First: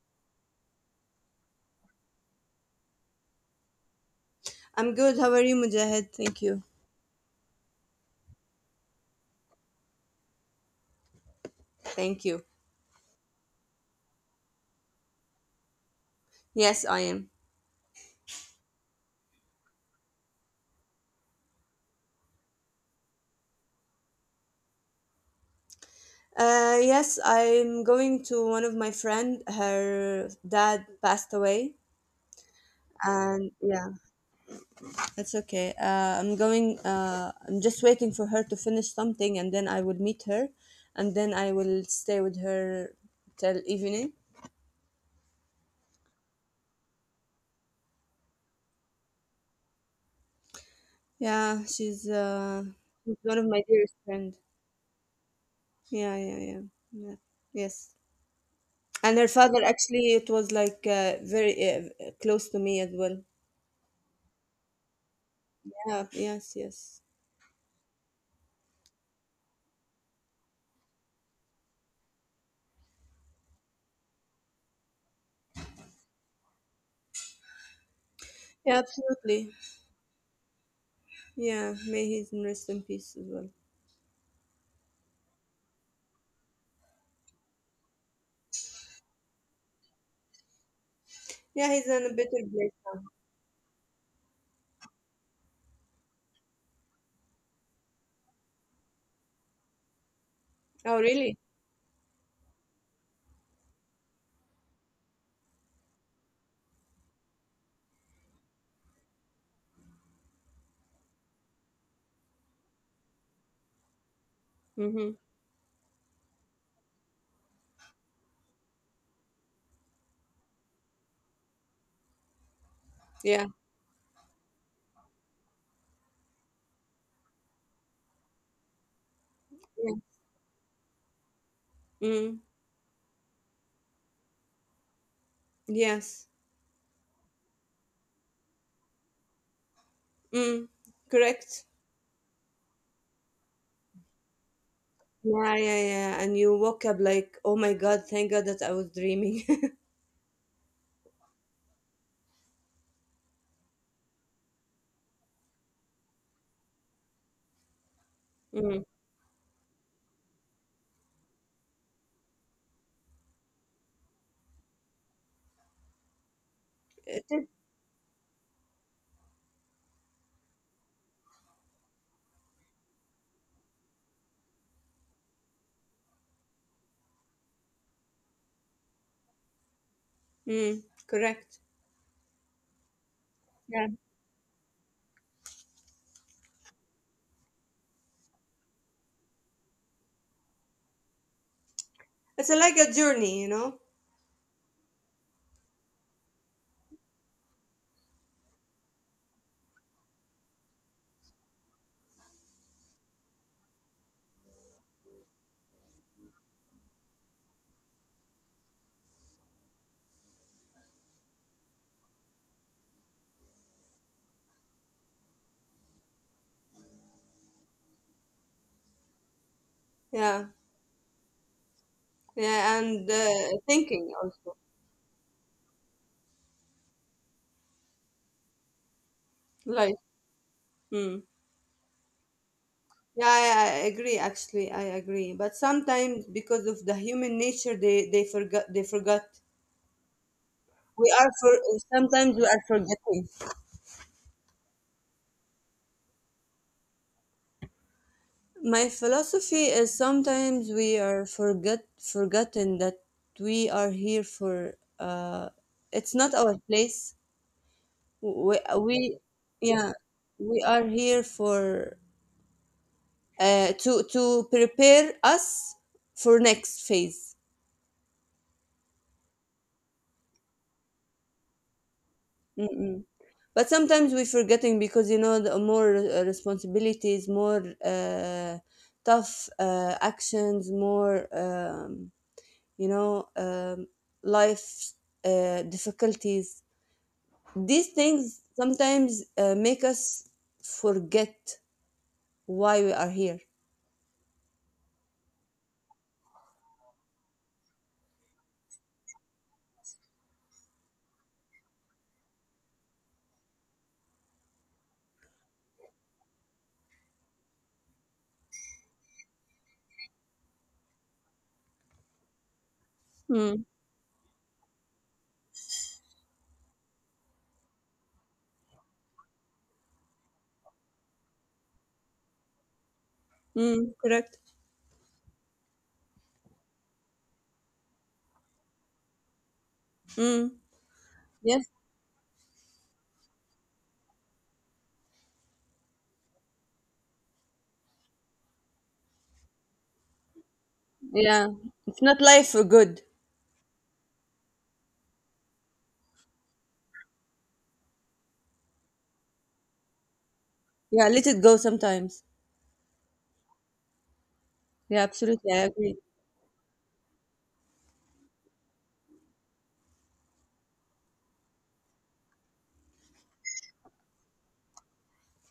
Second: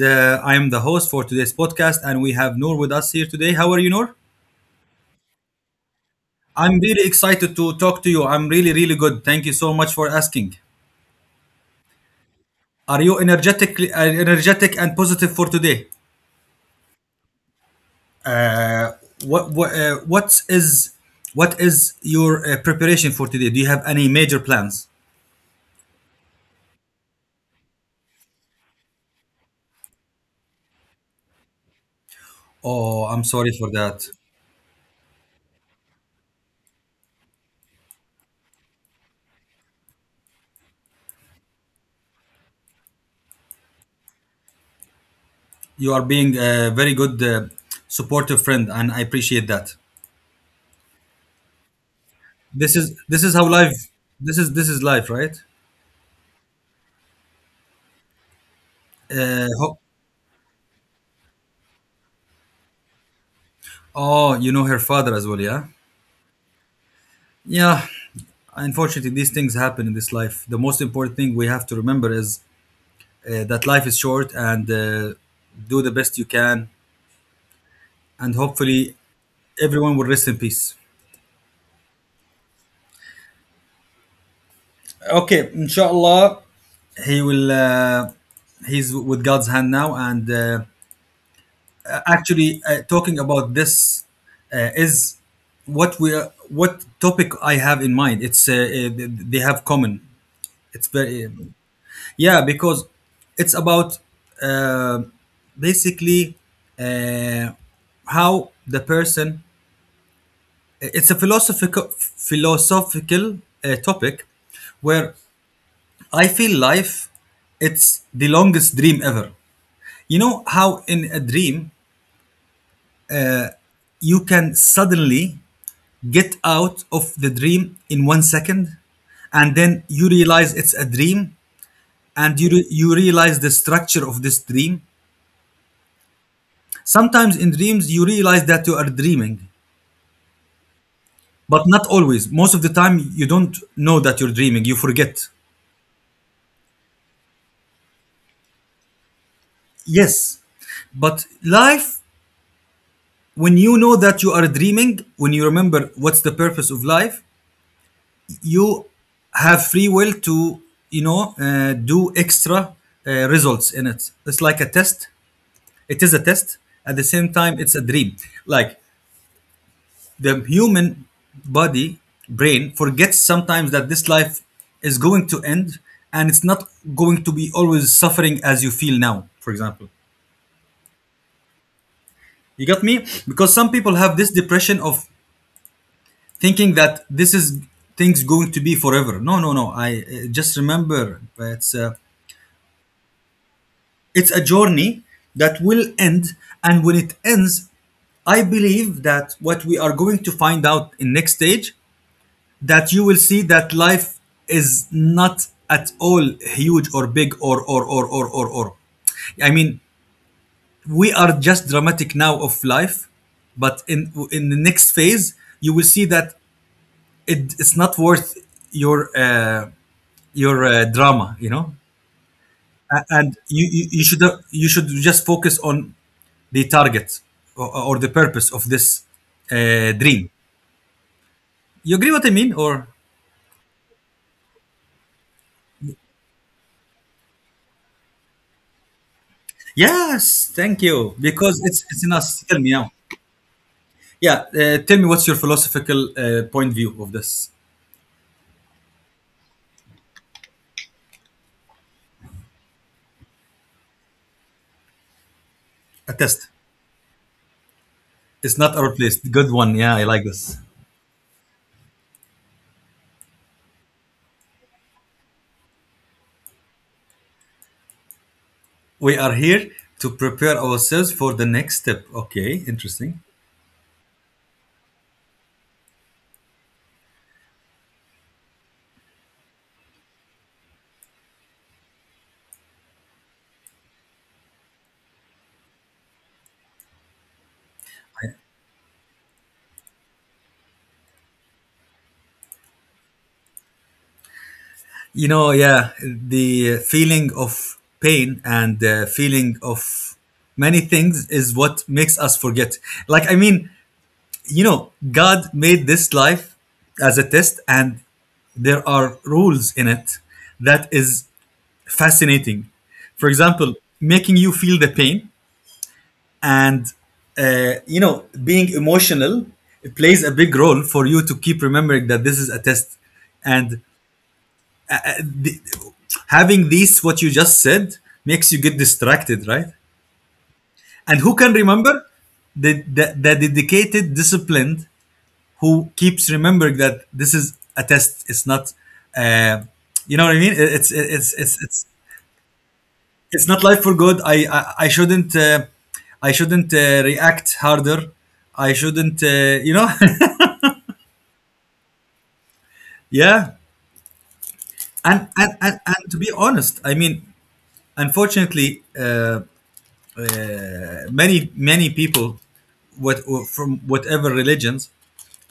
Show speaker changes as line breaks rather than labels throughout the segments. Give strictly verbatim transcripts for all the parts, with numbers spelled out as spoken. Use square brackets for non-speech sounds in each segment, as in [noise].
uh, I am the host for today's podcast. And we have Noor with us here today. How are you, Noor?
I'm good. How are you, Mujahid? Thank you.
I'm really excited to talk to you. I'm really, really good. Thank you so much for asking.
Thank you.
Are you energetic, uh, energetic and positive for today?
Yes, I am.
Uh, what what uh, what is what is your uh, preparation for today? Do you have any major plans?
Uh, yes, I'm going to one of my friend. Her dad passed away,
Oh, I'm
and
sorry for
yeah,
that.
it's okay. Uh, I'm going. Uh, I'm just waiting for her to finish something, and then I will meet her, and then I will stay with her till evening.
You are being a very good uh, supportive friend, and I appreciate that.
Yeah, she's uh,
This is
she's
this is
one of
how
my
life.
dearest friend.
This is this is life, right?
Yeah, yeah, yeah. Yeah. Yes. And her
Uh,
father,
ho-
actually, it was like uh, very uh, close to me as well.
oh, you know her father as well, yeah.
Yeah, yes, yes.
Yeah, unfortunately, these things happen in this life. The most important thing we have to remember is uh, that life is short, and uh, do the best you can, and
Yeah,
hopefully,
absolutely.
everyone will rest in peace.
Yeah, may he's rest in peace as well.
Okay, inshallah, he will. Uh, he's with God's hand now, and. Uh,
Yeah, he's in a better
Actually,
place.
uh, talking about this uh, is what we are- what topic I have in mind. It's uh, uh, they have common. It's
Oh,
very uh,
really?
yeah, because it's about, uh, basically, uh, how the person. It's a philosophical philosophical uh, topic
Mm-hmm.
where I feel life. It's the longest dream ever. You know how in a dream
Yeah,
you can suddenly get out of the dream in one second, and then
yeah.
you realize it's a dream. And
Mm,
you, re- you realize the structure of this dream.
yes.
Sometimes in dreams you realize that you are dreaming,
Mm,
but
correct.
not always. Most of the time you don't know that you're dreaming. You forget.
Yeah, yeah, yeah. And you woke up like, oh my God, thank God that I was dreaming.
Yes, but life, when you know that you are dreaming, when you remember what's the purpose of life,
[laughs]
you
Mm.
have free will to, you know uh, do extra, uh, results in it. It's like a test. It is a test. At the
It
same
is.
time, it's a dream. Like, the human body, brain forgets sometimes that this life is going to end, and it's not going to be always suffering, as you feel now, for example.
Mm, correct.
You got me? Because some
Yeah.
people have this depression of thinking that this is, things going to be forever. No, no, no, I, uh, just remember, uh, it's a,
It's uh, like a journey, you know?
it's a journey that will end. And when it ends, I believe that what we are going to find out in next stage, that you will see that life is not at all huge, or big, or or or or or or I mean, we are just dramatic now of life. But in in the next phase you will see that it, it's not worth your, uh,
Yeah.
your uh, drama you know
Yeah, and
A- and
uh,
you, you you
thinking
should, uh,
also.
you should just focus on the target, or, or the purpose of this
Like,
uh, dream.
mm.
You agree what I mean, or?
Yeah, I, I agree. Actually, I agree. But sometimes, because of the human nature, they they forgot. They forgot.
Yes, thank
We
you,
are for
because it's it's in
Sometimes we
us.
are
Tell me now.
forgetting.
Yeah, uh, tell me, what's your philosophical uh, point view of this?
My philosophy is sometimes we are forget forgotten that we are here for. Uh, it's
A
not
test.
our place. We
It's not our
we
place. Good one.
Yeah,
Yeah, I like this.
we are here for uh, to to prepare us for next phase.
We are here to prepare ourselves for the next step. Okay,
Mm,
interesting.
but sometimes we're forgetting because you know the more uh, responsibilities, more uh, tough uh, actions, more um, you know um, life uh, difficulties. These things sometimes uh, make us forget why we are here.
You know, yeah, the feeling of pain and the feeling of many things is what makes us forget. Like, I mean, you know, God made this life as a test, and there are rules in it that is fascinating. For
Mm,
example, making you feel the pain and, uh, you know being emotional plays a big role for you to keep remembering that this is a test, and
mm, correct.
having these, what you just said, makes you get distracted, right?
Mm,
And who can
yes.
remember? the, the, the dedicated, disciplined, who keeps remembering that this is a test. It's not, uh, you know what I mean, it's it's
Yeah,
it's it's
it's not life for good.
it's not life for good. I I, I shouldn't uh, I shouldn't uh, react harder. I shouldn't uh, you know [laughs]
Yeah, let it go sometimes.
Yeah.
Yeah,
And,
absolutely, I
and and
agree.
and to be honest, I mean, unfortunately, uh, uh, many many people, what, uh, from whatever religions,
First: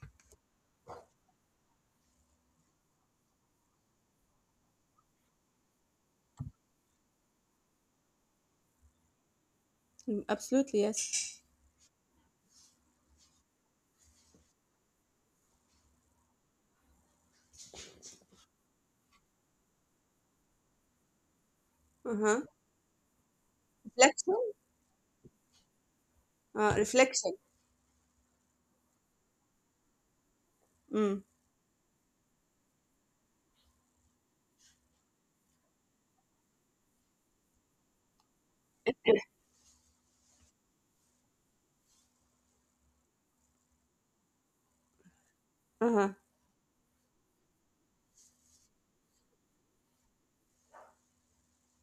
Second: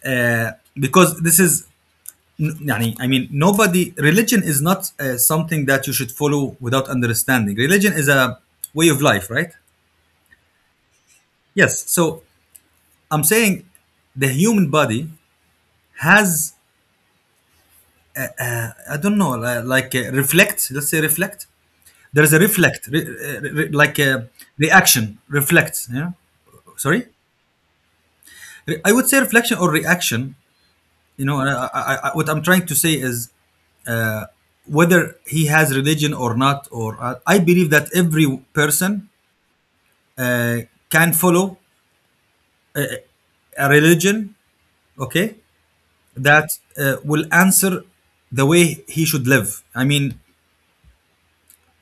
uh, because this is. يعني, I mean, nobody, religion is not uh, something that you should follow without understanding. Religion is a way of life, right?
Mm, absolutely yes.
Yes. So I'm saying the human body has, I don't know, li- like, uh, reflect, let's say, reflect. There's
Uh-huh.
a reflect, re, re, re- like a
Reflection.
reaction, reflect, yeah.
Uh,
Sorry.
reflection.
Re- I would say reflection or reaction.
Mm.
You know I, I, I, what I'm trying to say is, whether he has religion or not, or I, I believe that every person can follow a religion, okay,
Uh-huh.
that uh, will answer the way he should live, I mean.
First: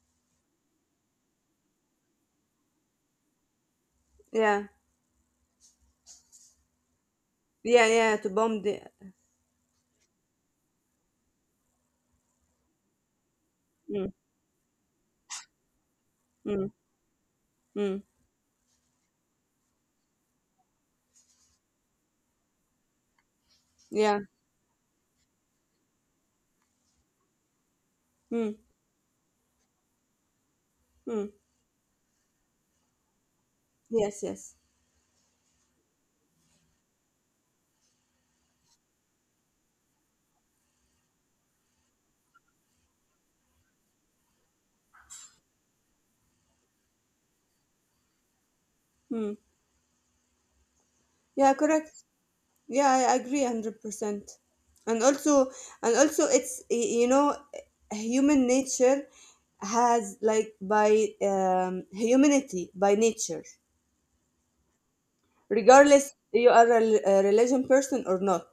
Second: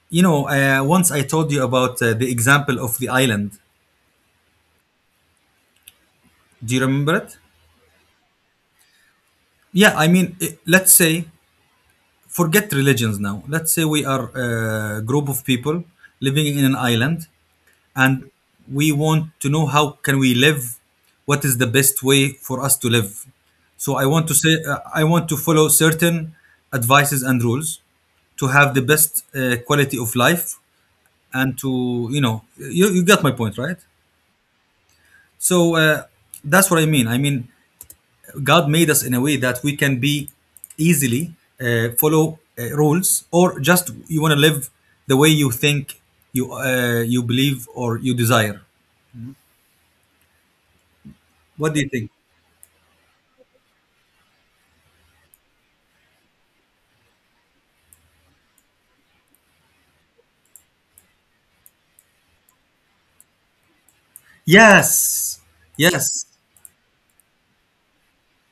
you know uh, Once I told you about uh, the example of the island.
Yeah.
Do you remember it?
Yeah, yeah, to bomb the
Yeah, I mean, eh, let's say, forget religions now. Let's say we
mm,
are a group of people living
mm,
in an island,
mm.
and we want to know how can we live, what is the best way for us to live. So I
Yeah.
want to say, uh, I want to follow certain advices and rules to
Mm,
have the best uh, quality of life,
mm.
and to, you know, you, you got my point, right?
Yes, yes.
So, uh, that's what I mean. I mean, God made us in a way that we can be easily uh, follow uh, rules, or just, you want to live the way you think, you uh, you believe, or you desire.
Mm. Yeah,
What do you
correct.
think?
Yeah, I agree one hundred percent. And also and also, it's y- you know human nature has, like, by um, humanity, by nature,
Yes,
regardless
yes,
you are a, rel- a religion person or not.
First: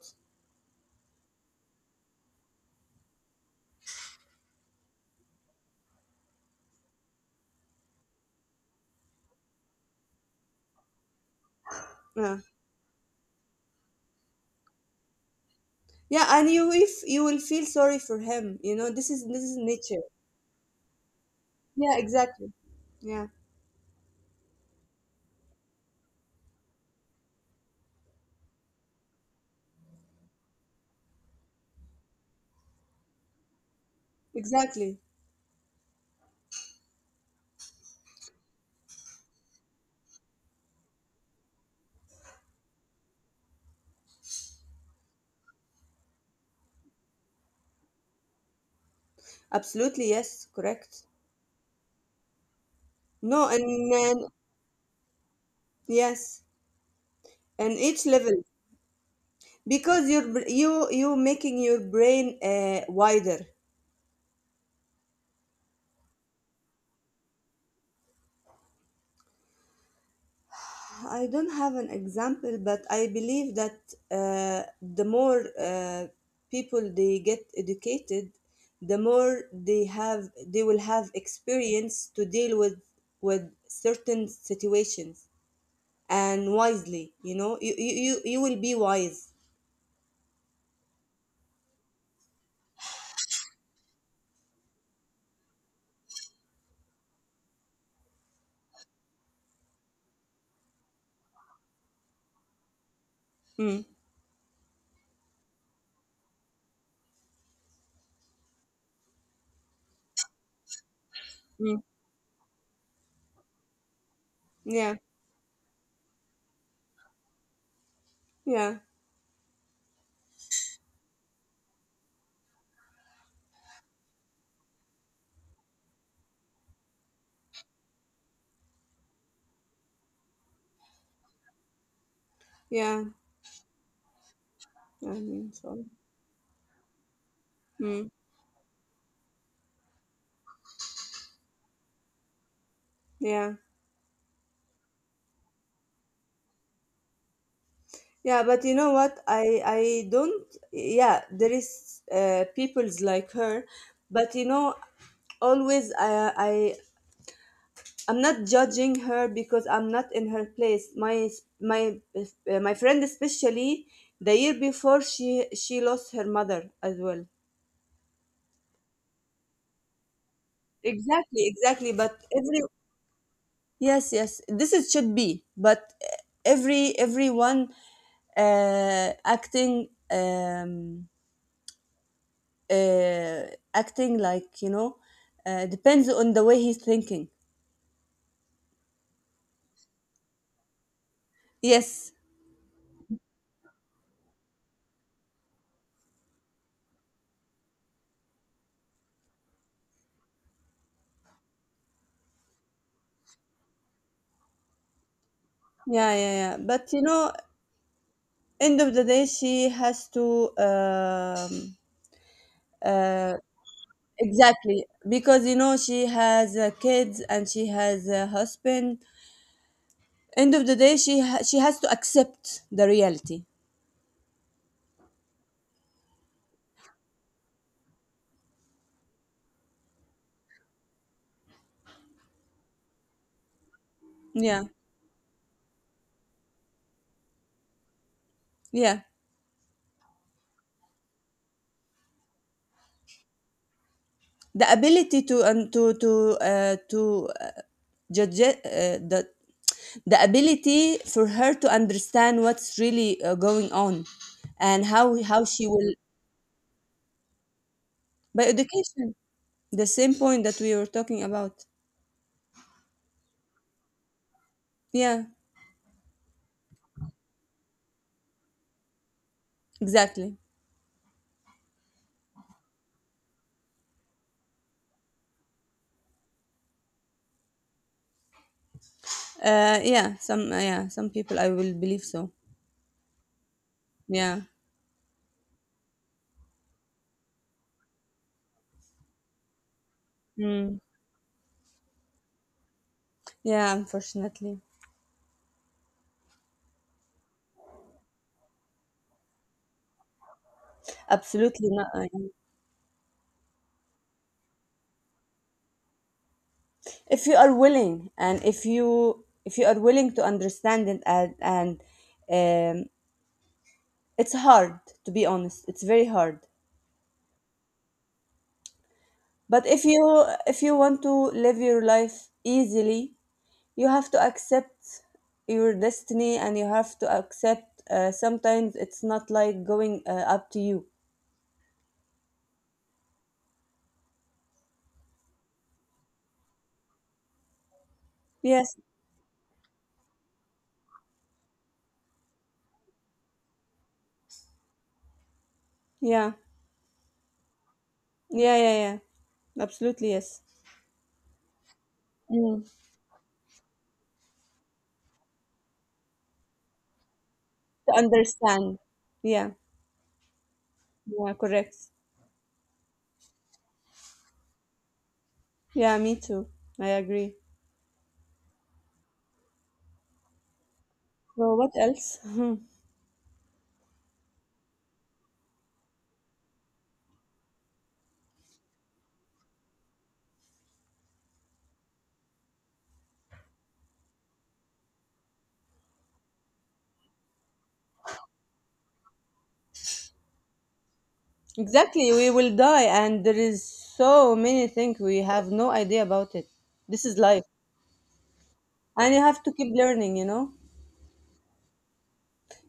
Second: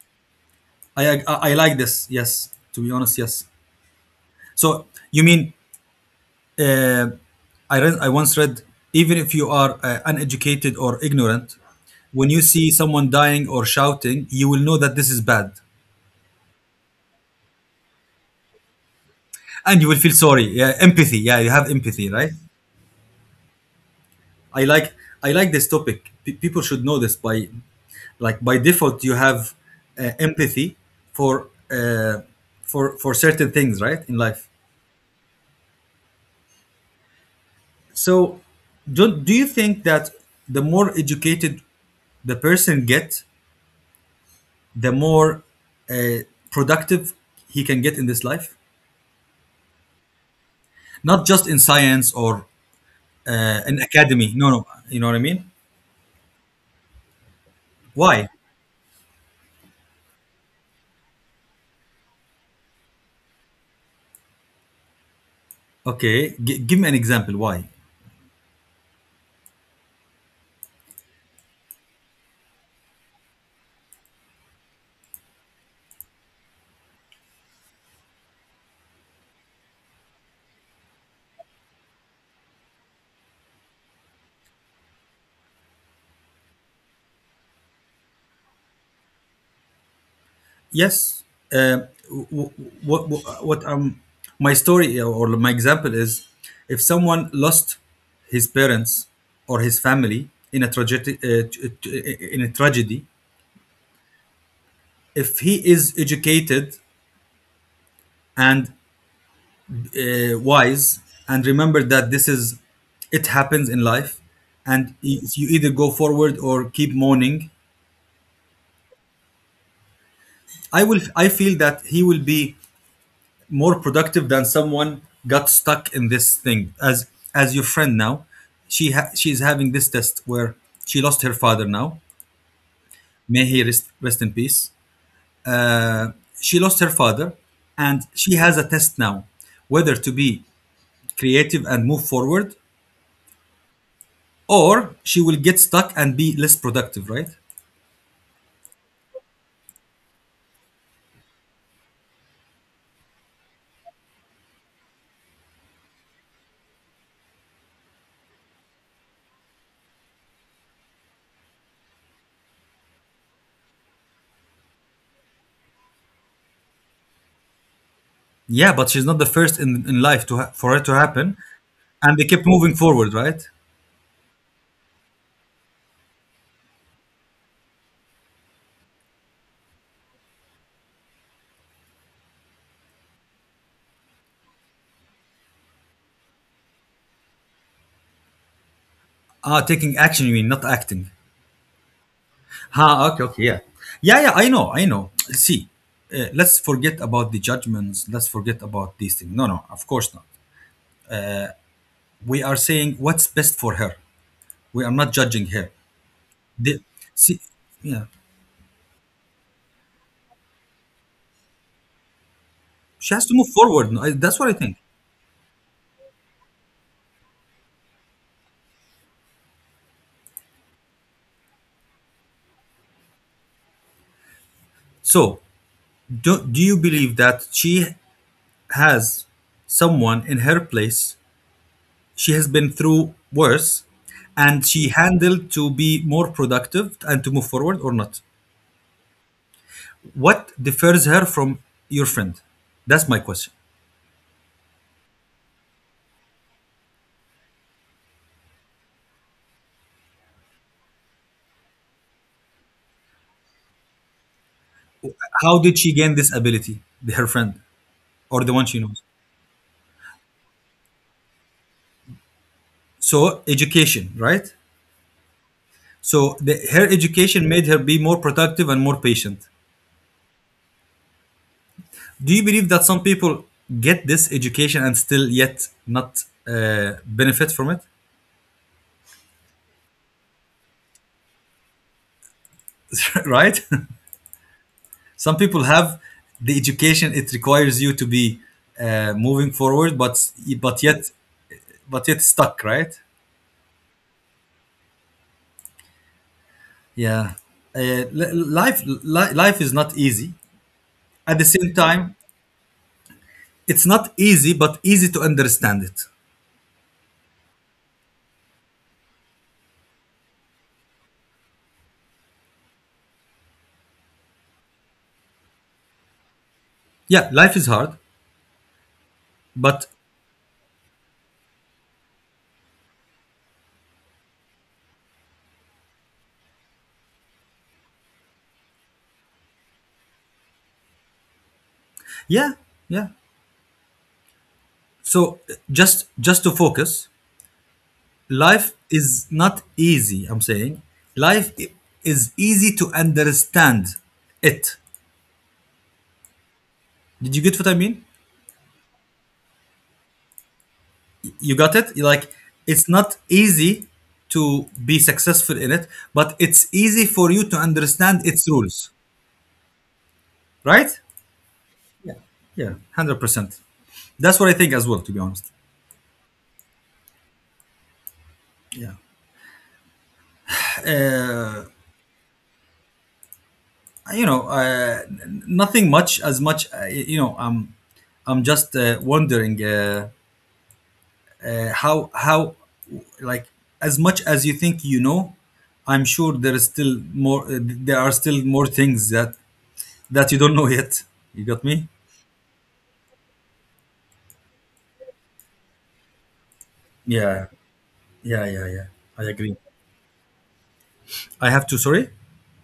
I I, I like this. Yes, to be honest, yes. So you mean, uh, I read, I once read, even if you are uh, uneducated or ignorant, when
Yeah.
you see someone dying or shouting, you will know that this is bad,
Yeah, and you if you will feel sorry for him, you know, this is this is
and you will
nature.
feel sorry. Yeah, empathy. Yeah, you have
Yeah,
empathy, right?
exactly. Yeah,
I like, I like this topic. P- people should know this by, like by default, you have uh, empathy for, uh, for for certain things, right, in life.
exactly.
So, do do you think that the more educated the person gets, the more uh, productive he can get in this life?
Absolutely, yes, correct.
Not just in science or
No,
uh,
and
an
then,
academy. No, no, you know what I mean.
yes, and each
Why?
level because you're br- you you making your brain uh, wider.
Okay, G- give me an example. Why?
I don't have an example, but I believe that uh, the more uh, people they get educated, the more they have they will have experience to deal with with certain situations and wisely. You know, you you you, you will be wise.
Yes. Uh, what, what, what um, my story uh, or my example is, if someone lost his parents or his family in a tragedy, uh, t- t- in a tragedy,
Mm,
if he is educated and uh, wise, and
mm,
remember that this is, it happens in life, and
yeah,
y- you either go forward or keep mourning,
yeah,
I will, I feel that he will be more productive than someone got stuck in this thing, as as your friend now. She ha- she's having this test where she lost her father now,
yeah.
may he rest, rest in peace.
I mean, so.
uh, she lost her father and
Mm,
she has a test now, whether to be creative and move forward,
yeah,
or she will get stuck and be less productive, right?
yeah. But you know what? I I don't. Yeah, there is uh, people's like her, but you know, always I I I'm not judging her because I'm not in her place. My my uh, my friend, especially the year before, she she lost her mother as well.
Yeah, but she's not the first in, in life to ha- for it to happen,
Exactly, exactly.
and
But
they kept
every
moving forward, right?
yes, yes. This is should be, but every everyone uh, acting um, uh, acting like you know uh, depends on the way he's thinking.
Ah, taking action you mean, not acting.
Yes,
Ha, okay, okay, yeah, yeah, yeah. I know, I know. See, uh, let's forget about the judgments. Let's forget about these things. No, no, of course not. We are saying what's best for her. We are not judging her.
yeah, yeah, yeah.
The,
But you know,
see, yeah,
end of the day, she has to. um,
she has to
uh,
move forward. No, I, that's what I think.
exactly, because you know she has uh, kids and she has a husband. End of the day, she ha- she has to accept the reality.
So, do, do you believe that she has someone in her place? She has been through worse,
Yeah,
and she handled to be more productive and to move forward, or not?
yeah.
What differs her from your friend? That's my question.
The ability to and to to uh, to uh, judge uh, the the ability for her to understand what's really uh, going on and how how
How
she
did she
will
gain this ability, the- her friend or
by
the one she knows?
education, the same point that we were talking about.
So, education, right?
Yeah,
So, the, her education made her be more productive and more patient.
exactly.
Do you believe that some people get this education and still yet not uh, benefit from it?
Uh yeah some uh, yeah some people, I will believe so.
[laughs] Right?
Yeah.
[laughs] Some people have the education. It requires you to be uh, moving forward, but
Mm.
but yet but yet stuck, right?
Yeah, unfortunately,
Yeah, uh, li- life li- life is not easy. At the
absolutely
same
not. I
time,
am.
it's not easy, but easy to understand it.
If you are willing, and if you if you are willing to understand it and and um, it's hard, to be honest. It's very hard.
Yeah, life is hard,
But if
but,
you if you want to live your life easily, you have to accept your destiny and you have to accept uh, sometimes it's not like going uh, up to you.
yeah, yeah. So, uh, just just to focus, life
Yes.
is not easy. I'm saying life i- is easy to understand it.
Yeah.
Did you get what I mean?
Yeah, yeah, yeah. Absolutely, yes.
You got it? Like,
Mm.
it's not easy to be successful in it, but it's easy for you to
To
understand its
understand.
rules,
Yeah.
right?
Yeah, correct.
Yeah, yeah, hundred percent. That's what I think as well, to be honest.
Yeah, me too. I agree.
Yeah,
So
uh,
what else? [laughs]
you know, uh, n- nothing much as much. Uh, you know, I'm I'm just uh, wondering, uh, uh, how how like, as much as you think you know, I'm sure there is still more. Uh, there are still more things that that you don't know yet. You got me?
Exactly, we will die, and there is so many things we have no idea about it. This is life,
Yeah, yeah, yeah, yeah.
and you
I
have to
agree.
keep learning. You know,
I have to. Sorry.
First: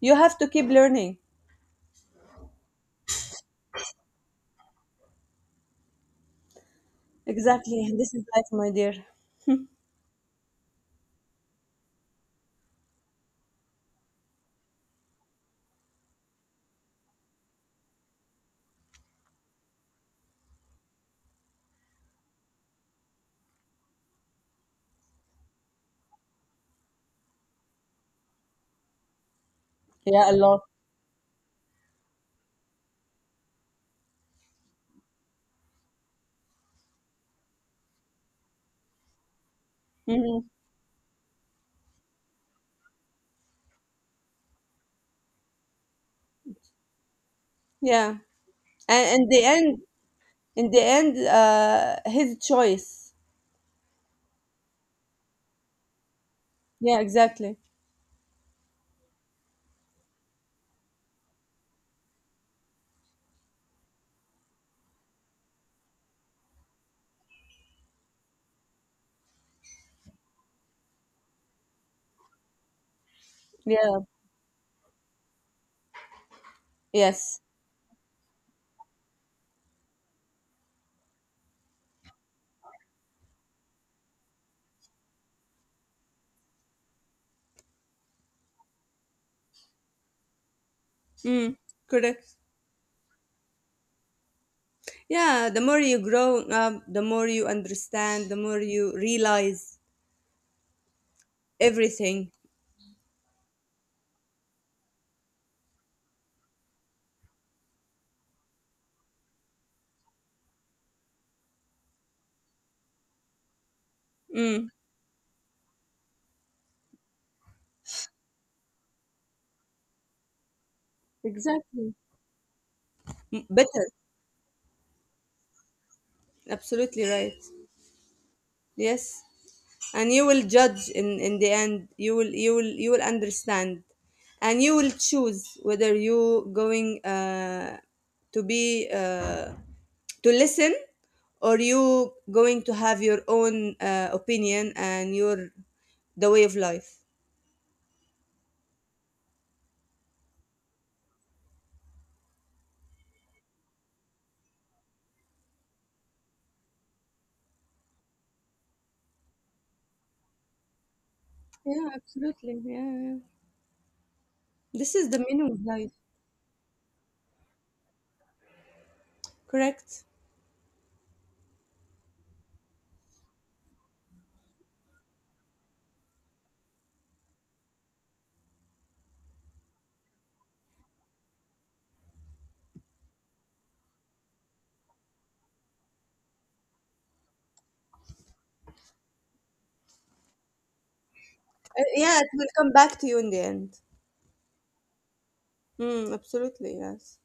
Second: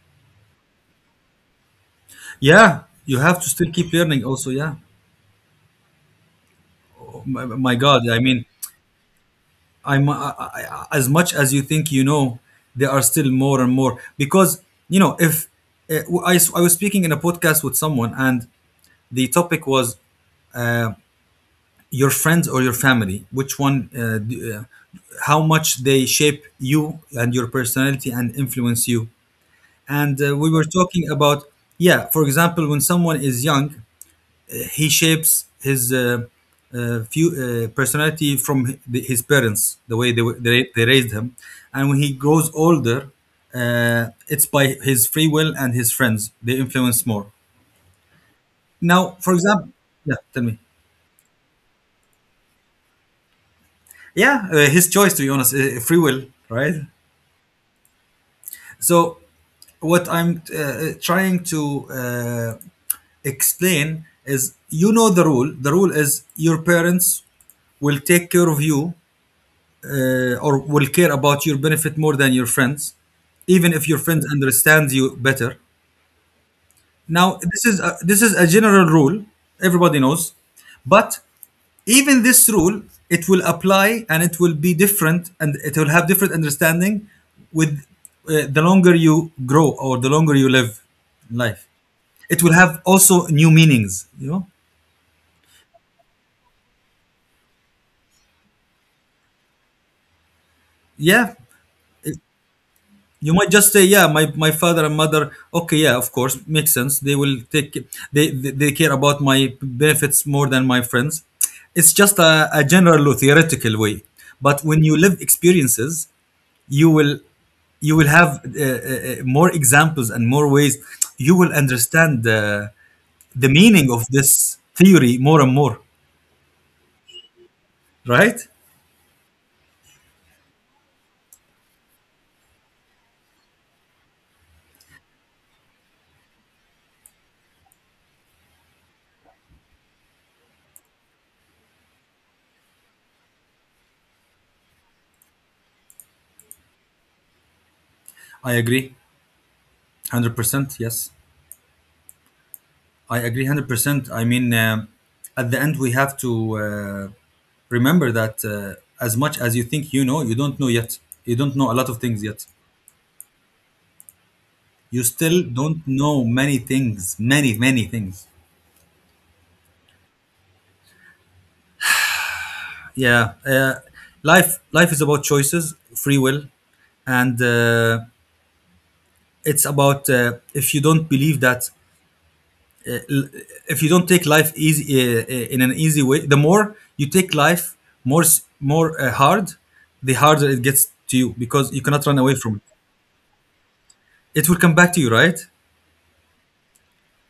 you have to keep learning.
Yeah, you have to still keep learning. Also, yeah. My, my
Exactly,
God,
this
I
is life,
mean,
my dear.
I'm I, I, as much as you think you know, there are still more and more because you know if uh, I s- I was speaking in a podcast with someone, and the topic was your friends or your family, which one, uh, d- uh, how much they shape you and your personality and influence you, and
Yeah,
uh,
a
we were
lot.
talking about yeah, for example, when someone is young he shapes his uh, uh, few, uh, personality from hi- his parents, the way they, were-
Hmm.
they, they raised him. And when he grows older, uh, it's by his free will and his friends. They influence more.
Yeah,
Now,
and in
for
the
example,
end,
yeah, tell me.
in the end, uh, his choice.
Yeah, uh, his choice, to be honest, uh, free will, right?
Yeah, exactly.
So, what I'm uh, trying to uh, explain is you know the rule. The rule is your parents will take care of you, uh, or will care about your benefit more than your friends, even if your
Yeah.
friends understand you better. Now
Yes.
this is a, this is a general rule everybody knows, but even this rule, it will apply and it will be different and it will have different understanding with uh, the longer you grow or the longer you live
Mm,
life.
correct.
It will have also new meanings, you know.
Yeah, the more you grow up, the more you understand, the more you realize
Yeah.
everything.
You might just say, yeah, my, my father and mother, okay, yeah, of course, makes sense. They will take, they, they, they care about my benefits more than my friends. It's just a, a general or theoretical way. But
Mm,
when you live experiences, you will, you will have uh, uh, uh, more examples and more ways. You will
exactly.
understand the, the
M-
meaning
better,
of this theory more and more,
absolutely right.
right?
Yes. And you will judge, in in the end you will you will you will understand, and you will choose whether you going uh, to be uh, to listen, or you going to have your own uh, opinion and your the way of life.
I agree. one hundred percent, yes. I agree one hundred percent. I mean, um at the end, we have to uh, remember that uh, as much as you think you know, you don't know yet. You don't know a lot
Yeah,
of things yet.
absolutely, yeah, yeah. This
You
is the
still
meaning of
don't
life.
know many things, many, many things.
Correct.
Yeah. Uh, life, life is about choices, free will, and uh, it's about, uh, if you don't believe that, if you don't take life easy, uh, uh, in an easy way, the more you take life more s- more uh, hard, the harder it gets to you, because you
Uh,
cannot run
yeah, it
away
will
from it.
come back to you in the end.
It will come back to you, right?
Mm, absolutely yes.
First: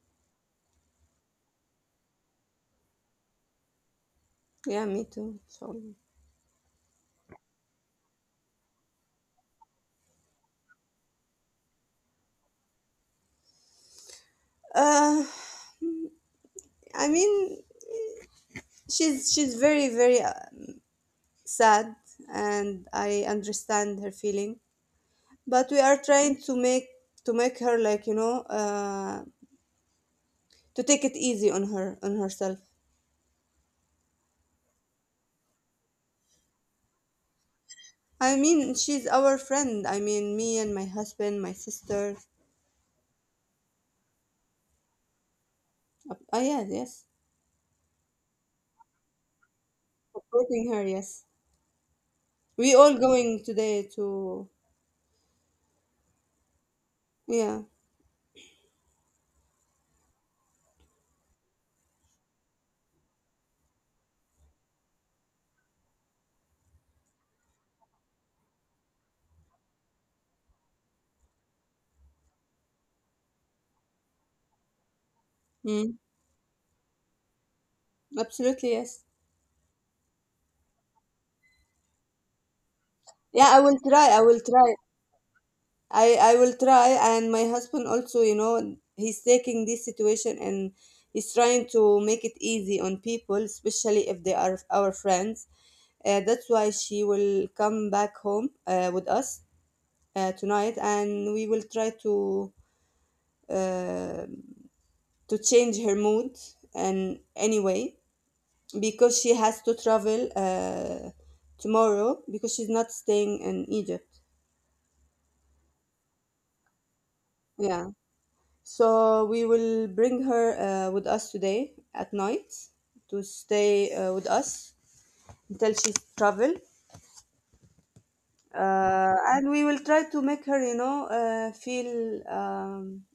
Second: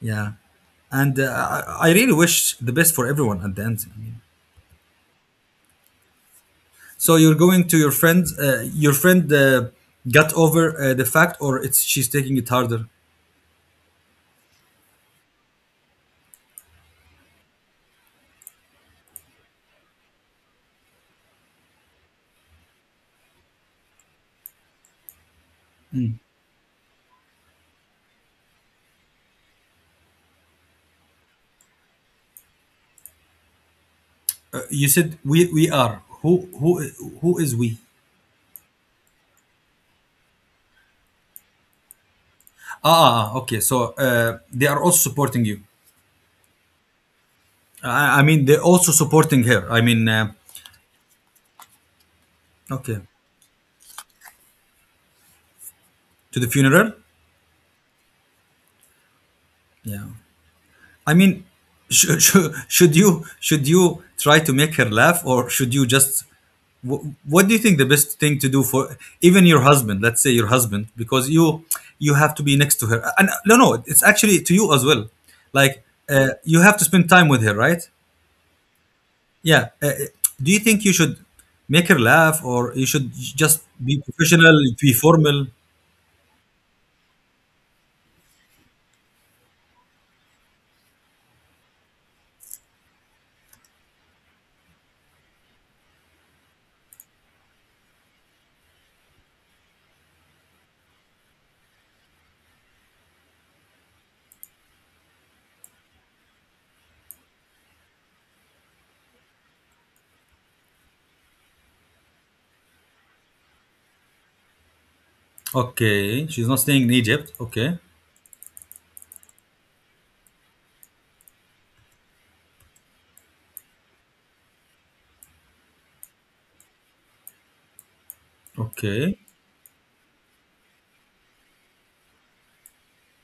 Yeah. And uh, i I really wish the best for everyone at the end, I mean.
Yeah, me too. So.
So you're going to your friend. uh, your friend uh, got over uh, the fact, or it's she's taking it harder?
Uh, I mean, she's she's very very uh, sad, and I understand her feeling. But we are trying to make to make her, like, you know uh, to take it easy on her on herself.
uh, you said we we are, who who who is we? Ah,
I mean, she's our friend. I mean, me and my husband, my sister.
ah, ah, okay, so uh, they are also supporting you.
Uh, ah, yes, yes,
I, I mean, they're also supporting her. I mean, uh,
supporting her. Yes, we all
okay,
going today to
to the funeral.
yeah.
Yeah. I mean, [laughs] should, should, should you should you try to make her laugh, or should you just? wh- What do you think the best thing to do for even your husband? Let's say your husband, because you you have to be next to her. And uh, no, no, it's actually to you as well. Like,
Mm,
uh, you have to spend time with her, right?
absolutely yes.
Yeah. Uh, uh, do you think you should make her laugh, or you should
Yeah,
just
I will
be
try. I will
professional,
try.
be formal?
I I will try, and my husband also, you know he's taking this situation, and he's trying to make it easy on people, especially if they are our friends. Uh, that's why she will come back home uh, with us uh, tonight, and we will try to uh, to change her mood. And anyway, because she has to travel uh, tomorrow, because she's not staying in Egypt.
Okay, she's not staying in Egypt. Okay,
Yeah. So we will bring her uh, with us today at night to stay uh, with us until she travel,
okay.
uh, and we will try to make her, you know, uh, feel um,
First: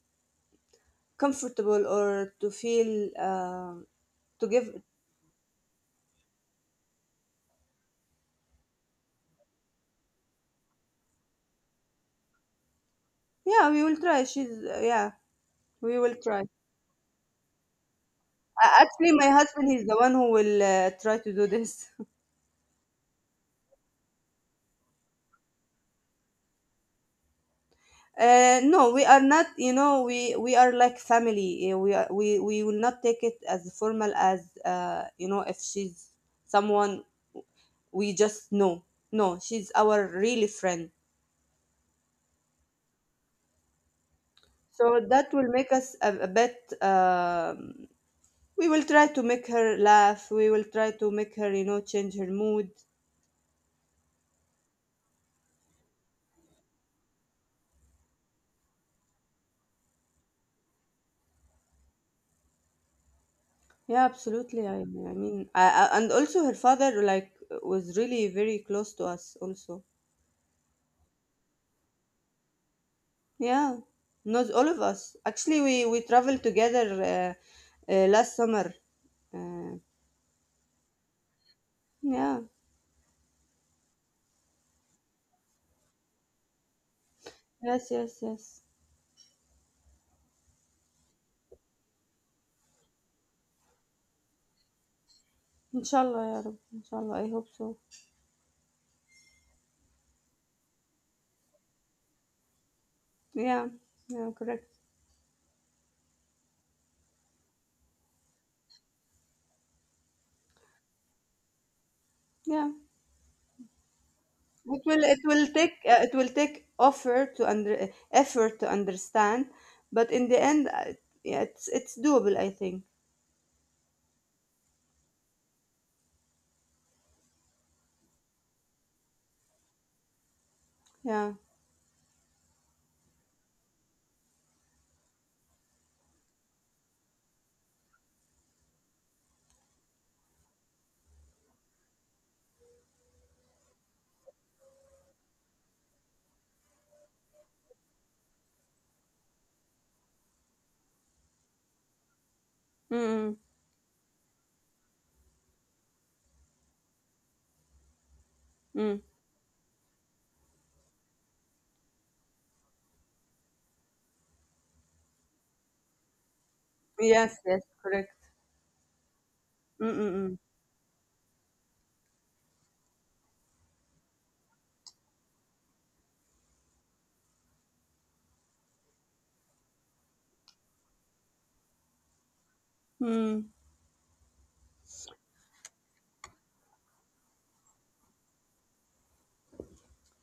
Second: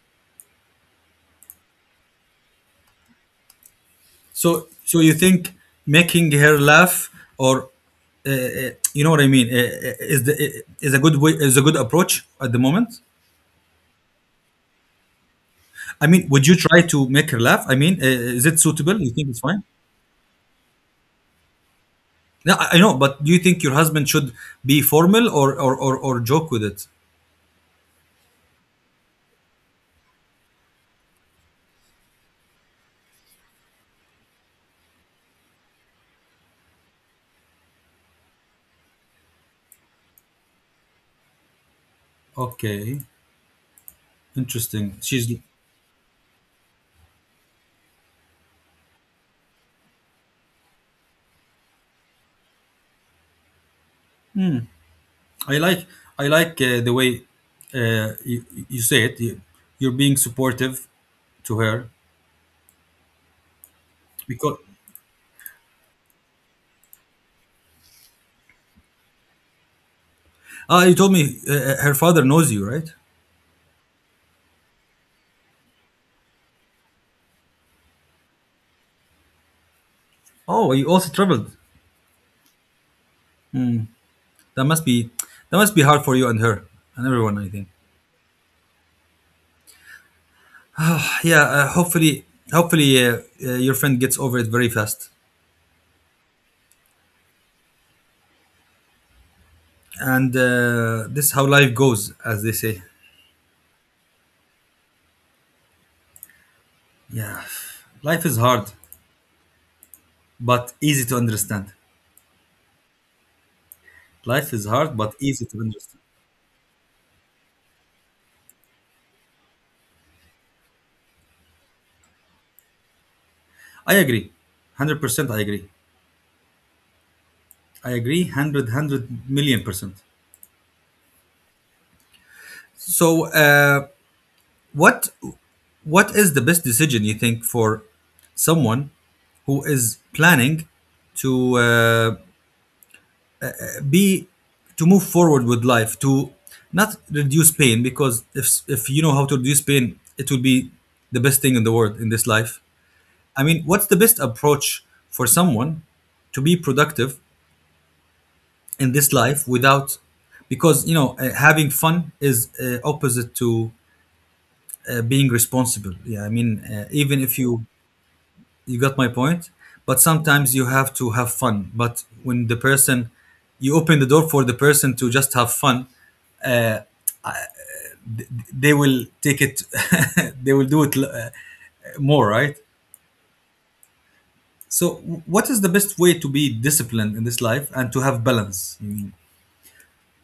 comfortable, or to feel uh, to
So,
give.
so you think making her laugh, or uh, uh, you know what I mean, uh, uh, is the uh, is a good way, is a good approach at the moment?
Yeah, we will try. She's uh, Yeah, we will
I mean,
try.
would you try to make her laugh? I mean, uh, is it
A-
suitable?
Actually,
You
my
think it's
husband,
fine?
he's the one who will uh, try to do this.
No, I I know, but do you think your husband should be formal, or or or, or joke with it?
Uh, no, we are not. You know, we we are like family. uh, We are, we we will not take it as formal as uh, you know if she's someone we just know. No, she's our really friend.
Okay,
So
interesting.
that
She's,
will make us a, a bit. Um, we will try to make her laugh. We will try to make her, you know, change her mood.
I like, I like uh, the way uh, you, you say it. You, you're being supportive to her,
Yeah, absolutely.
because
I, I mean, I, I, and also her father, like, was really very close to us also.
ah, you told me uh, her father knows you, right?
Yeah, not all of us. Actually, we we traveled together uh, uh, last summer. Uh,
Oh, you also traveled.
yeah.
That must be, that must be hard for you and her and everyone, I think.
Yes, yes, yes.
Yeah. Uh, hopefully, hopefully uh, uh, your friend gets over it very fast.
Inshallah, ya Rab. Inshallah, I hope so.
And uh, this is how life goes, as they say.
Yeah. Yeah, correct.
Yeah. Life is hard, but easy to understand.
Yeah.
Life is
It
hard,
will
but
it
easy
will
to
take uh,
understand.
it will take effort to under uh, effort to understand, but in the end, uh, yeah, it's it's doable, I think.
I agree. one hundred percent I agree. I agree 100 percent.
Yeah.
So, uh, what what is the best decision you think for someone who is planning to uh, be to move forward with life, to not reduce pain? Because if if you know how to reduce pain, it will be the best thing in the world in this life.
Mm.
I mean, what's the best approach for someone to be productive
Mm.
in
Mm.
this life without, because you know, uh, having fun is uh, opposite to uh, being responsible. Yeah, I mean, uh, even
Yes,
if
yes,
you,
correct.
you got my point,
Mm.
but
Mm.
sometimes you have to have fun. But when the person, you open the door for the person to just have fun, they will take it. [laughs] They will do it, uh, more, right?
Mm. Mm.
So w- what is the best way to be disciplined in this life and to have balance? You mean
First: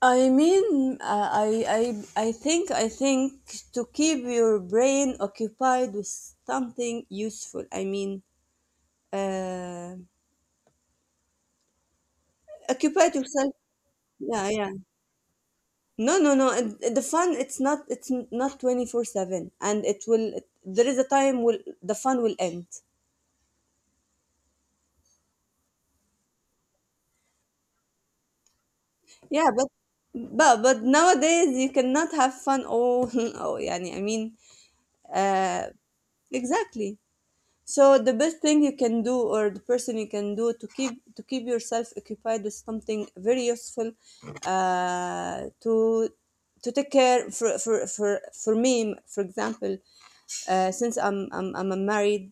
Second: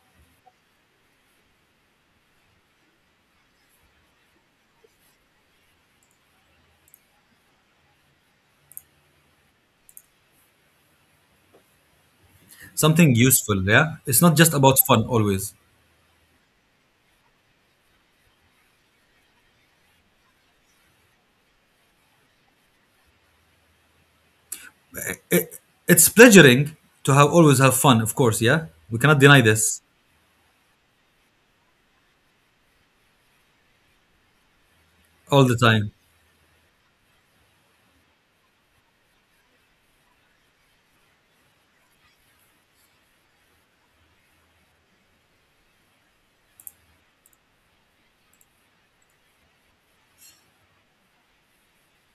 I mean, uh, I, I, I think, I think to keep your brain occupied with something useful. I mean, uh, occupied
something
yourself.
useful, yeah, it's not
Yeah,
just
yeah.
about fun always.
No, no, no. And the fun, it's not, it's not twenty four seven, and it will, there is a time will, the fun will end.
It, it's pleasuring to have, always have fun, of course. Yeah, we cannot
Yeah,
deny
but,
this
but, but nowadays you cannot have fun. Oh, [laughs] oh, yeah, I mean,
all
uh,
the time.
exactly. So the best thing you can do, or the person you can do, to keep to keep yourself occupied with something very useful, uh, to to take care for for for, for me, for example, uh, since I'm I'm I'm married,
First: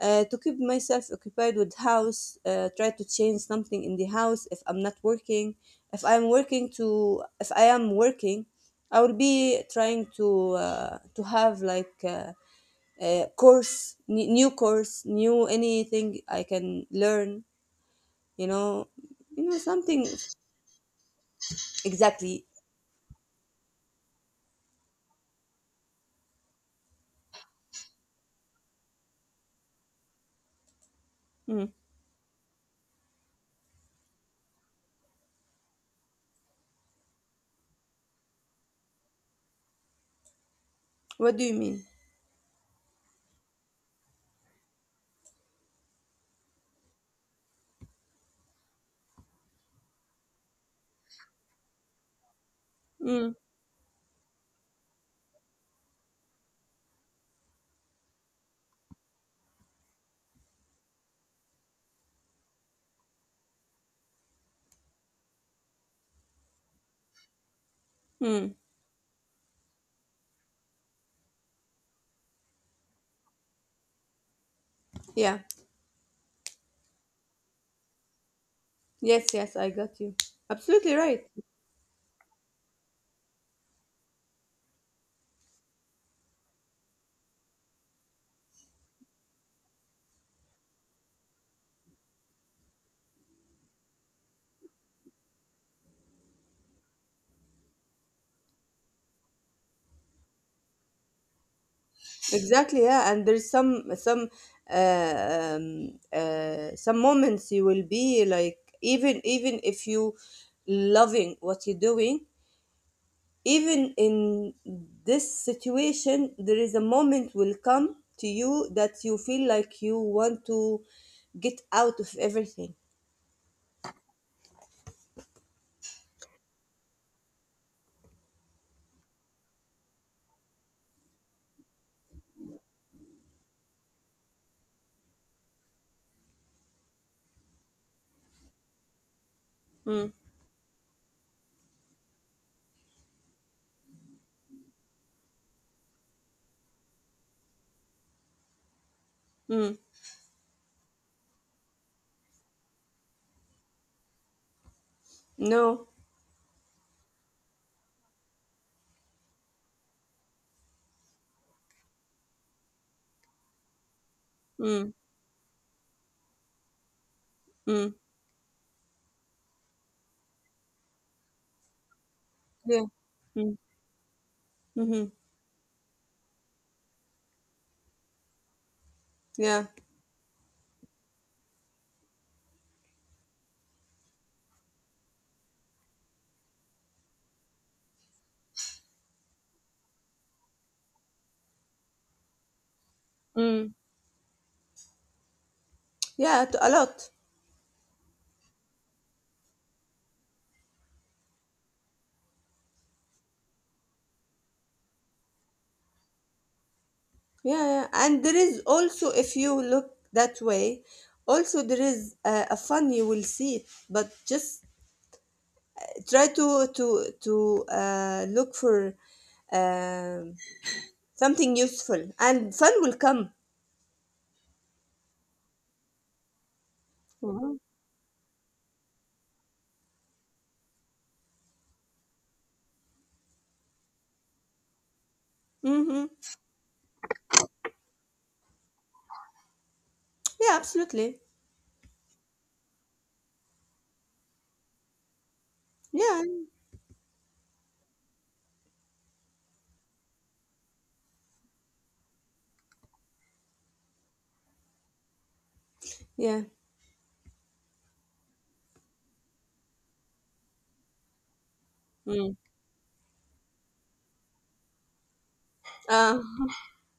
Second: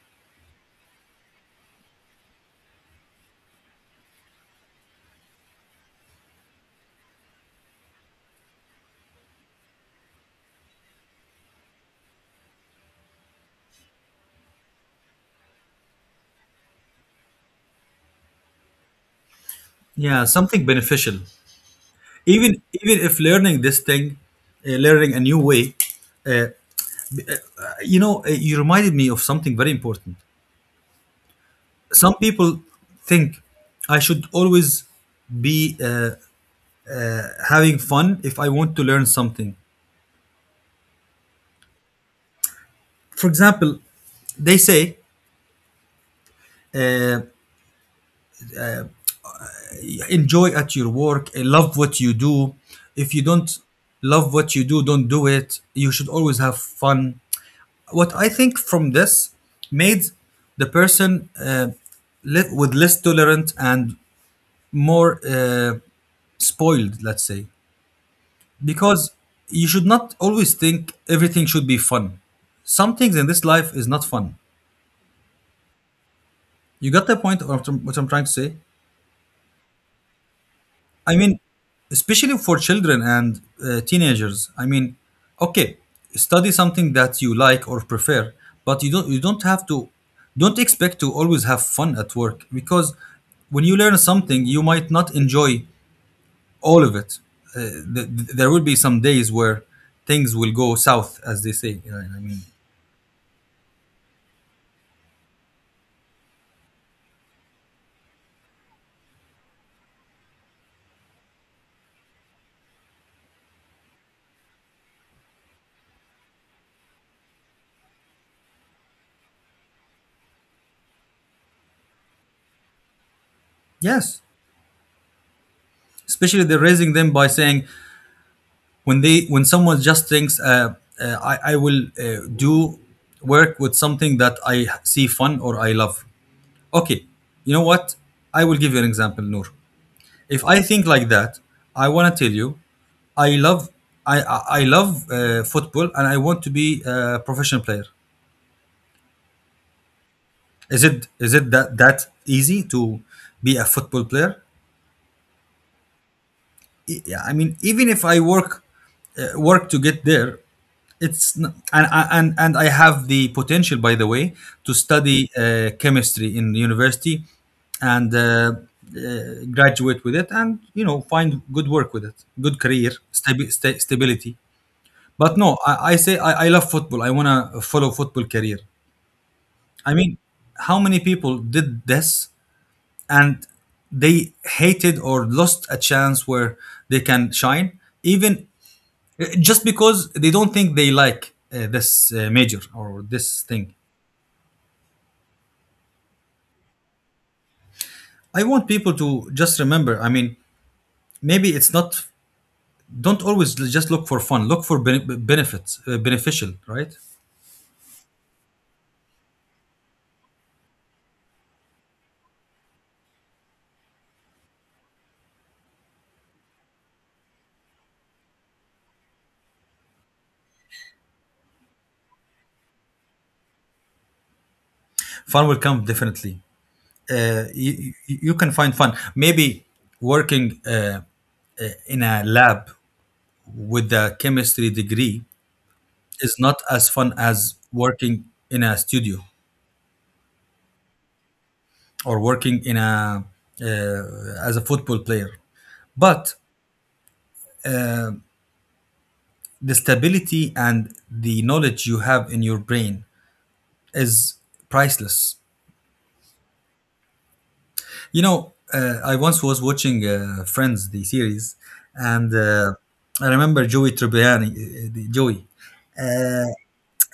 uh, to keep myself occupied with house, uh, try to change something in the house if I'm not working, if I'm working to if I am working, I will be trying to uh, to have like. Uh, uh, course n- new course, new anything I can learn. You know, you know something.
Yeah, something beneficial.
Exactly.
Even, even if learning this thing, uh, learning a new way, uh, you know, uh, you reminded me of something very important.
Mm.
Some people think I should always be uh, having fun if I want to learn something.
What do you mean?
For example, they say, uh, enjoy at your work, uh, love what you do. If you
Mm.
don't love what you do, don't do it. You should always have fun. What I think from this, made the person uh, li- with less tolerant and more uh, spoiled, let's say.
Mm.
Because you should not always think everything should be fun. Some things in this life is not fun.
Yeah,
You got the point of what i'm what I'm trying to say.
yes, yes, I got you. Absolutely
I
right.
mean, especially for children and uh, teenagers. I mean, okay, study something that you like or prefer, but you don't, you don't have to, don't expect to always have fun at work. Because when you learn something, you might not enjoy all of it. Uh, th- th- there will be some days where things will go south, as they say. You know what I mean,
Exactly. Yeah, and there's some some uh, um, uh, some moments you will be like, even even if you loving what you're doing, even in this situation, there is a moment will come to you that you feel like you want to get out of everything.
yes. Especially they're raising them by saying, when they, when someone just thinks uh, uh, I, I will uh, do work with something that I see fun or I love. Okay, you know what, I will give you an example, Noor.
Mm,
If I think like that, I want to tell you, I love, i i, I love uh, football, and I want to be a professional player.
mm,
Is it, is it that, that easy to be a football player?
no,
E- yeah, I mean, even if I work uh, work to get there, it's n- and and and and I have the potential, by the way, to
mm,
study uh, chemistry in university
mm,
and uh, uh, graduate with it, and you know, find good work with it, good career,
yeah,
stabi-
mm,
sta- stability.
mhm,
But no, I, I say I, I love football. I want to follow football career.
yeah,
I mean, how many people did this and they hated or lost a chance where they can shine? Even just because they don't think they like uh, this uh, major or this thing.
mm, yeah, to- a lot.
I want people to just remember. I mean, maybe it's not. Don't always l- just look for fun. Look for bene- benefits, uh, beneficial, right?
Yeah, yeah, and there is also, if you look that way, also there is a, a fun, you will see it, but just try to to to uh, look for um something useful, and fun will come.
Fun will come definitely. Uh,
Mhm.
you, you can find fun. Maybe working uh, uh, in a lab with a chemistry degree
Mm-hmm.
is not as fun as working in a studio,
Yeah, absolutely.
or working in a uh, as a football player, but
Yeah,
the stability and the knowledge you have in your brain is priceless.
yeah.
You know, uh, I once was watching uh, Friends, the series, and
Mm.
uh, I remember Joey Tribbiani, uh, uh, the- Joey.
Uh,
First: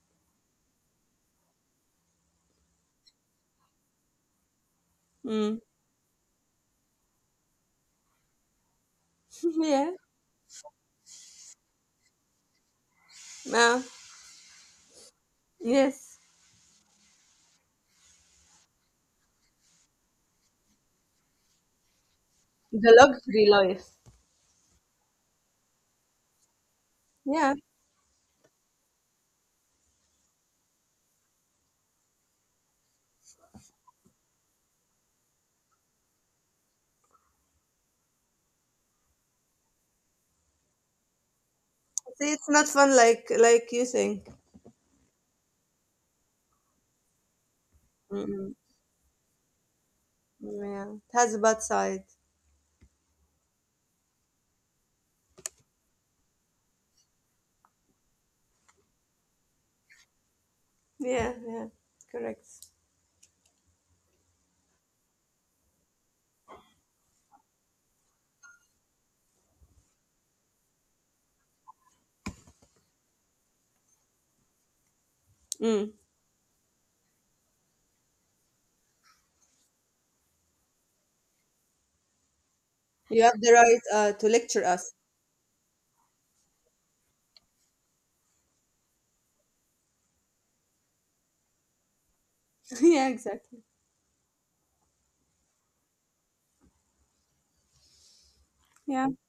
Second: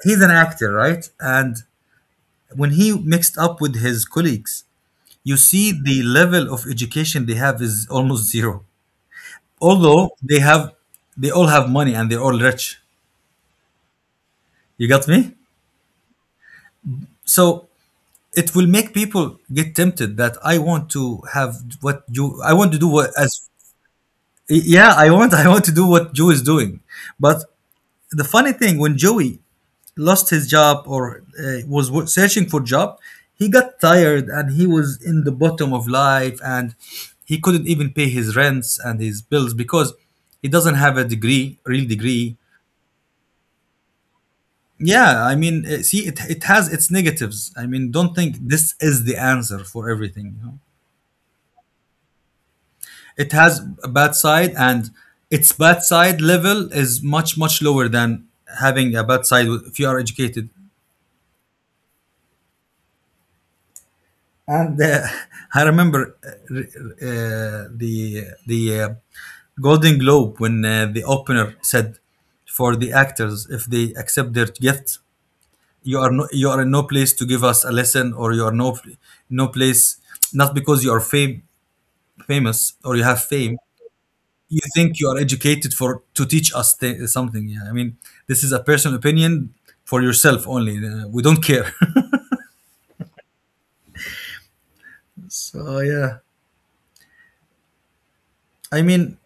He's an actor, right? And when he mixed up with his colleagues, you
mm.
see the level of education they have is almost zero.
[laughs] Yeah.
Although they have, they all have money and they're all rich.
Uh,
You got me?
yes.
So it will make people get tempted that I want to have what you I want to do
The
what
luxury
as
life.
yeah. I want [laughs] I want to do what Joe is doing, but
Yeah.
the funny thing, when Joey lost his job or uh, was wo- searching for job, he got tired and he was in the bottom of life, and he couldn't even pay his rents and his bills because he doesn't have a degree real
See,
degree.
it's not fun, like like you think.
Yeah i mean uh, see, it, it has its negatives. I mean, don't think
Mm-mm.
this is the answer for everything.
Yeah, it has a bad side.
It has a bad side, and its bad side level is much much lower than having a bad side if you are educated.
Yeah, yeah. Correct.
And uh, [laughs] I remember uh, uh, the the uh, Golden Globe when uh, the opener said for the actors, if they accept their gift,
Mm.
you are no, you are in no place to give us a lesson, or you are no no place, not because you are fame famous or you
You
have
have the
fame,
right uh, to
you
lecture us.
think you are educated for to teach us th- something. Yeah i mean this is a personal opinion for yourself only. Uh, we don't care.
[laughs] Yeah, exactly.
[laughs] so yeah, i
Yeah.
mean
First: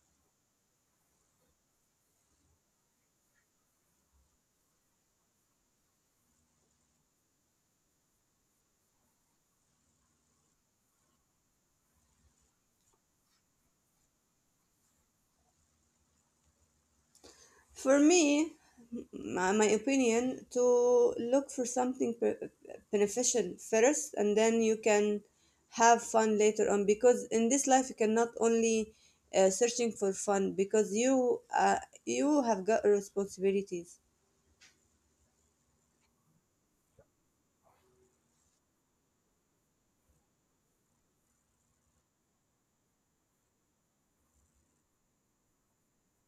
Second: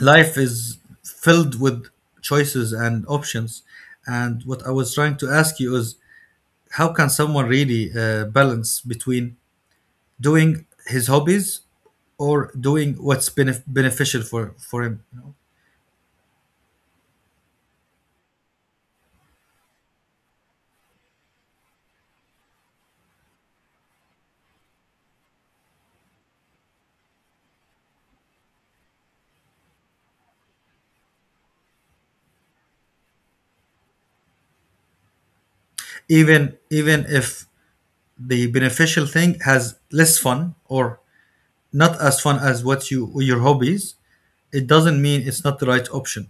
life is filled with choices and options, and what I was trying to ask you is, how can someone really uh, balance between doing his hobbies or doing what's benef- beneficial for for him?
For me, my, my opinion, to look for something per- beneficial first, and then you can have fun later on. Because in this life, you cannot only uh, searching for fun, because you uh, you have got responsibilities.
Even even if the beneficial thing has less fun or not as fun as what you your hobbies, it doesn't mean it's not the right option,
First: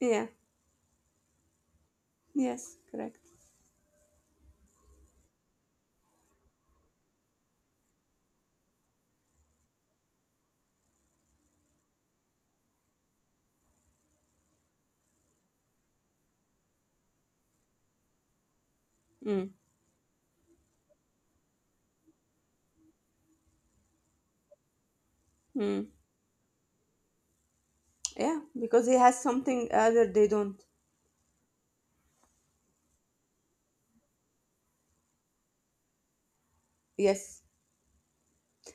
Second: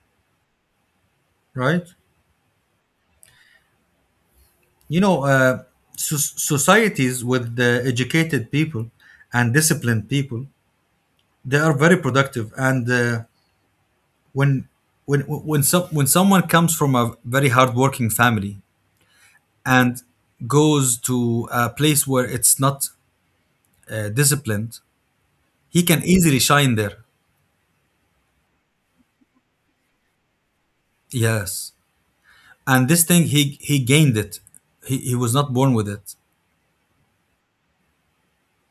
Yeah.
right?
Yes. Correct.
You know uh, so- societies with the educated people and disciplined people, they are very productive. And uh, when when when some when someone comes from a very hardworking family
Mm.
and goes to a place where it's not uh, disciplined,
Mm.
he can easily shine there.
Yeah. Because he has something other they don't.
Yes, and this thing, he he gained it. He, he was not born with it.
Yes.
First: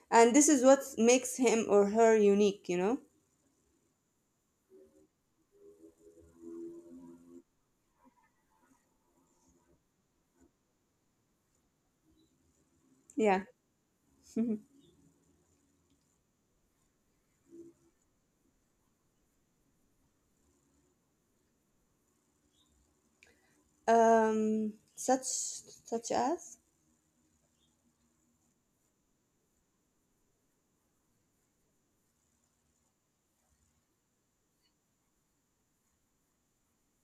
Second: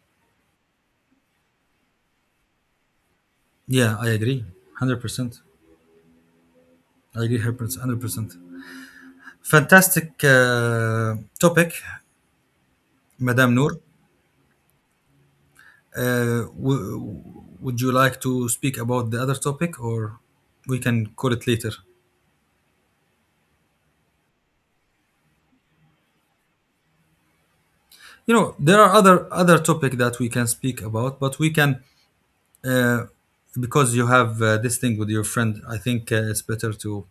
And this is what makes him or her unique. You know.
Yeah, I agree. one hundred percent. I agree one hundred percent. Fantastic uh, topic,
Yeah.
Madame Noor.
[laughs]
Uh, w- would you like to speak about the other topic, or we can call it later?
Um, such such as
You know, there are other other topic that we can speak about, but we can, uh, because you have uh, this thing with your friend, I think uh, it's better to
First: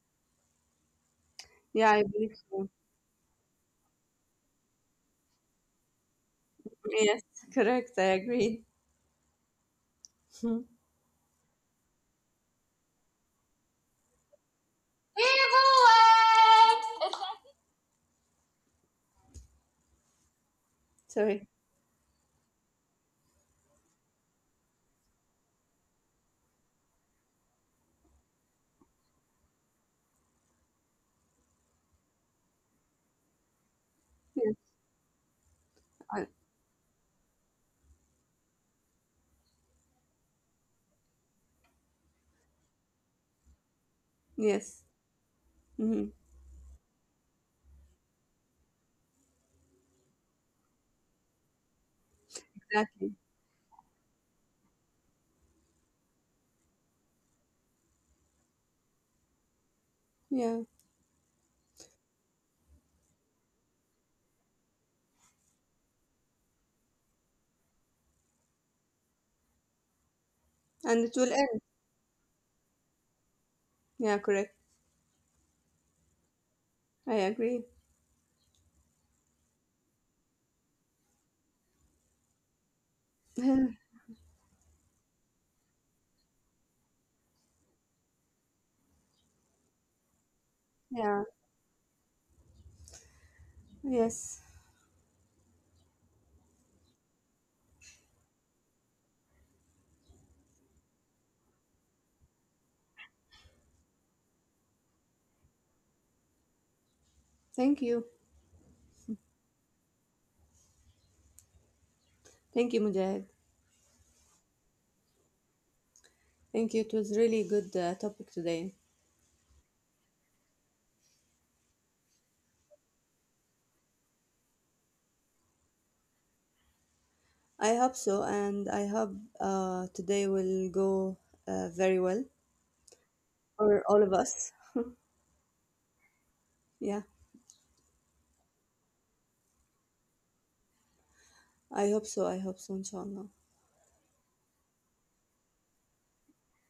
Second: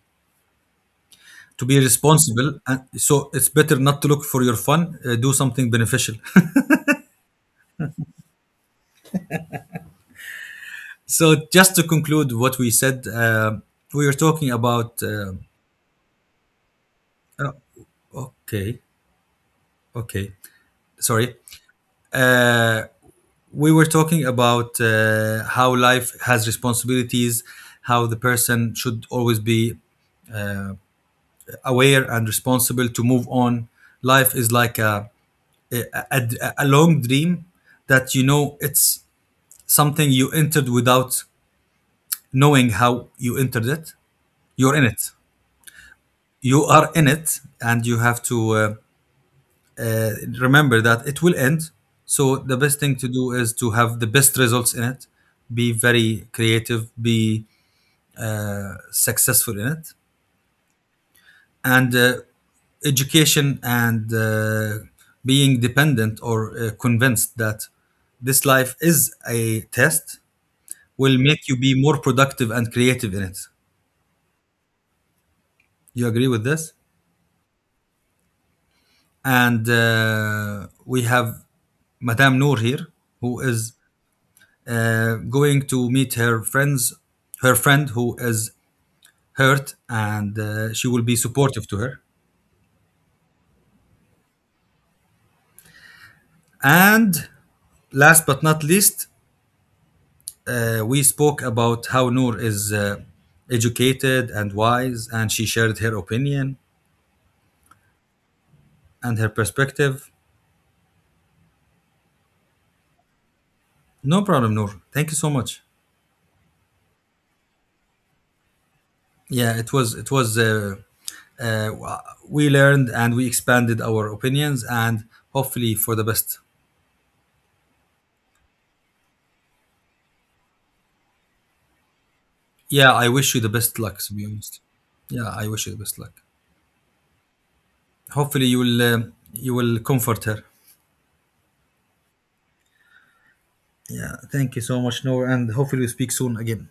to be
yeah, I believe
responsible,
so.
and so it's better not to look for your fun, uh, do something beneficial.
Yes, [laughs] correct. I agree. [laughs] Hmm.
So just to conclude what we said, uh, we were talking about, uh, okay, okay, sorry.
Sorry.
Uh, we were talking about uh, how life has responsibilities, how the person should always be aware and responsible to move on. Life is
Yes,
like a a,
I,
a, a long dream that, you know, it's something you entered without knowing how you entered it. You're in
yes,
it.
hmm,
You are in it, and you have to, Uh, uh, remember that it will end. So the best thing to
exactly.
do is to have the best results in it, be very creative, be uh, successful in it,
Yeah,
and uh, education, and uh, being dependent or uh, convinced that this life is a test
and it
will
will
make you
end.
be more productive and creative in it.
Yeah, correct.
You agree with this?
I agree.
And uh, we have Madame Noor here, who
[sighs]
is uh, going to meet her friends, her friend who is hurt, and uh, she will be
Yeah,
supportive to her.
yes.
And last but not least, uh, we spoke about how Noor is uh, educated and wise, and she shared her opinion
Thank you.
and her perspective.
Thank you, Mujahid.
No problem, Noor. Thank you so much.
Thank you. It was really good uh, topic today.
Yeah, it was it was. Uh, uh, we learned and we expanded our opinions, and hopefully for the best.
I hope so, and I hope uh, today will go uh, very well
Yeah, I wish you the best
for
luck.
all
To
of
be
us.
honest, yeah, I wish you the best luck.
Yeah.
Hopefully, you will um you will comfort her.
I hope so. I hope so, inshallah.
Yeah, thank you so much, Noor, and hopefully we speak soon again.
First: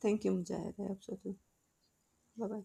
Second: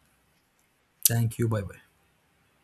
Thank you, Mujahid. I hope so too.
Thank you. Bye bye.
Bye bye.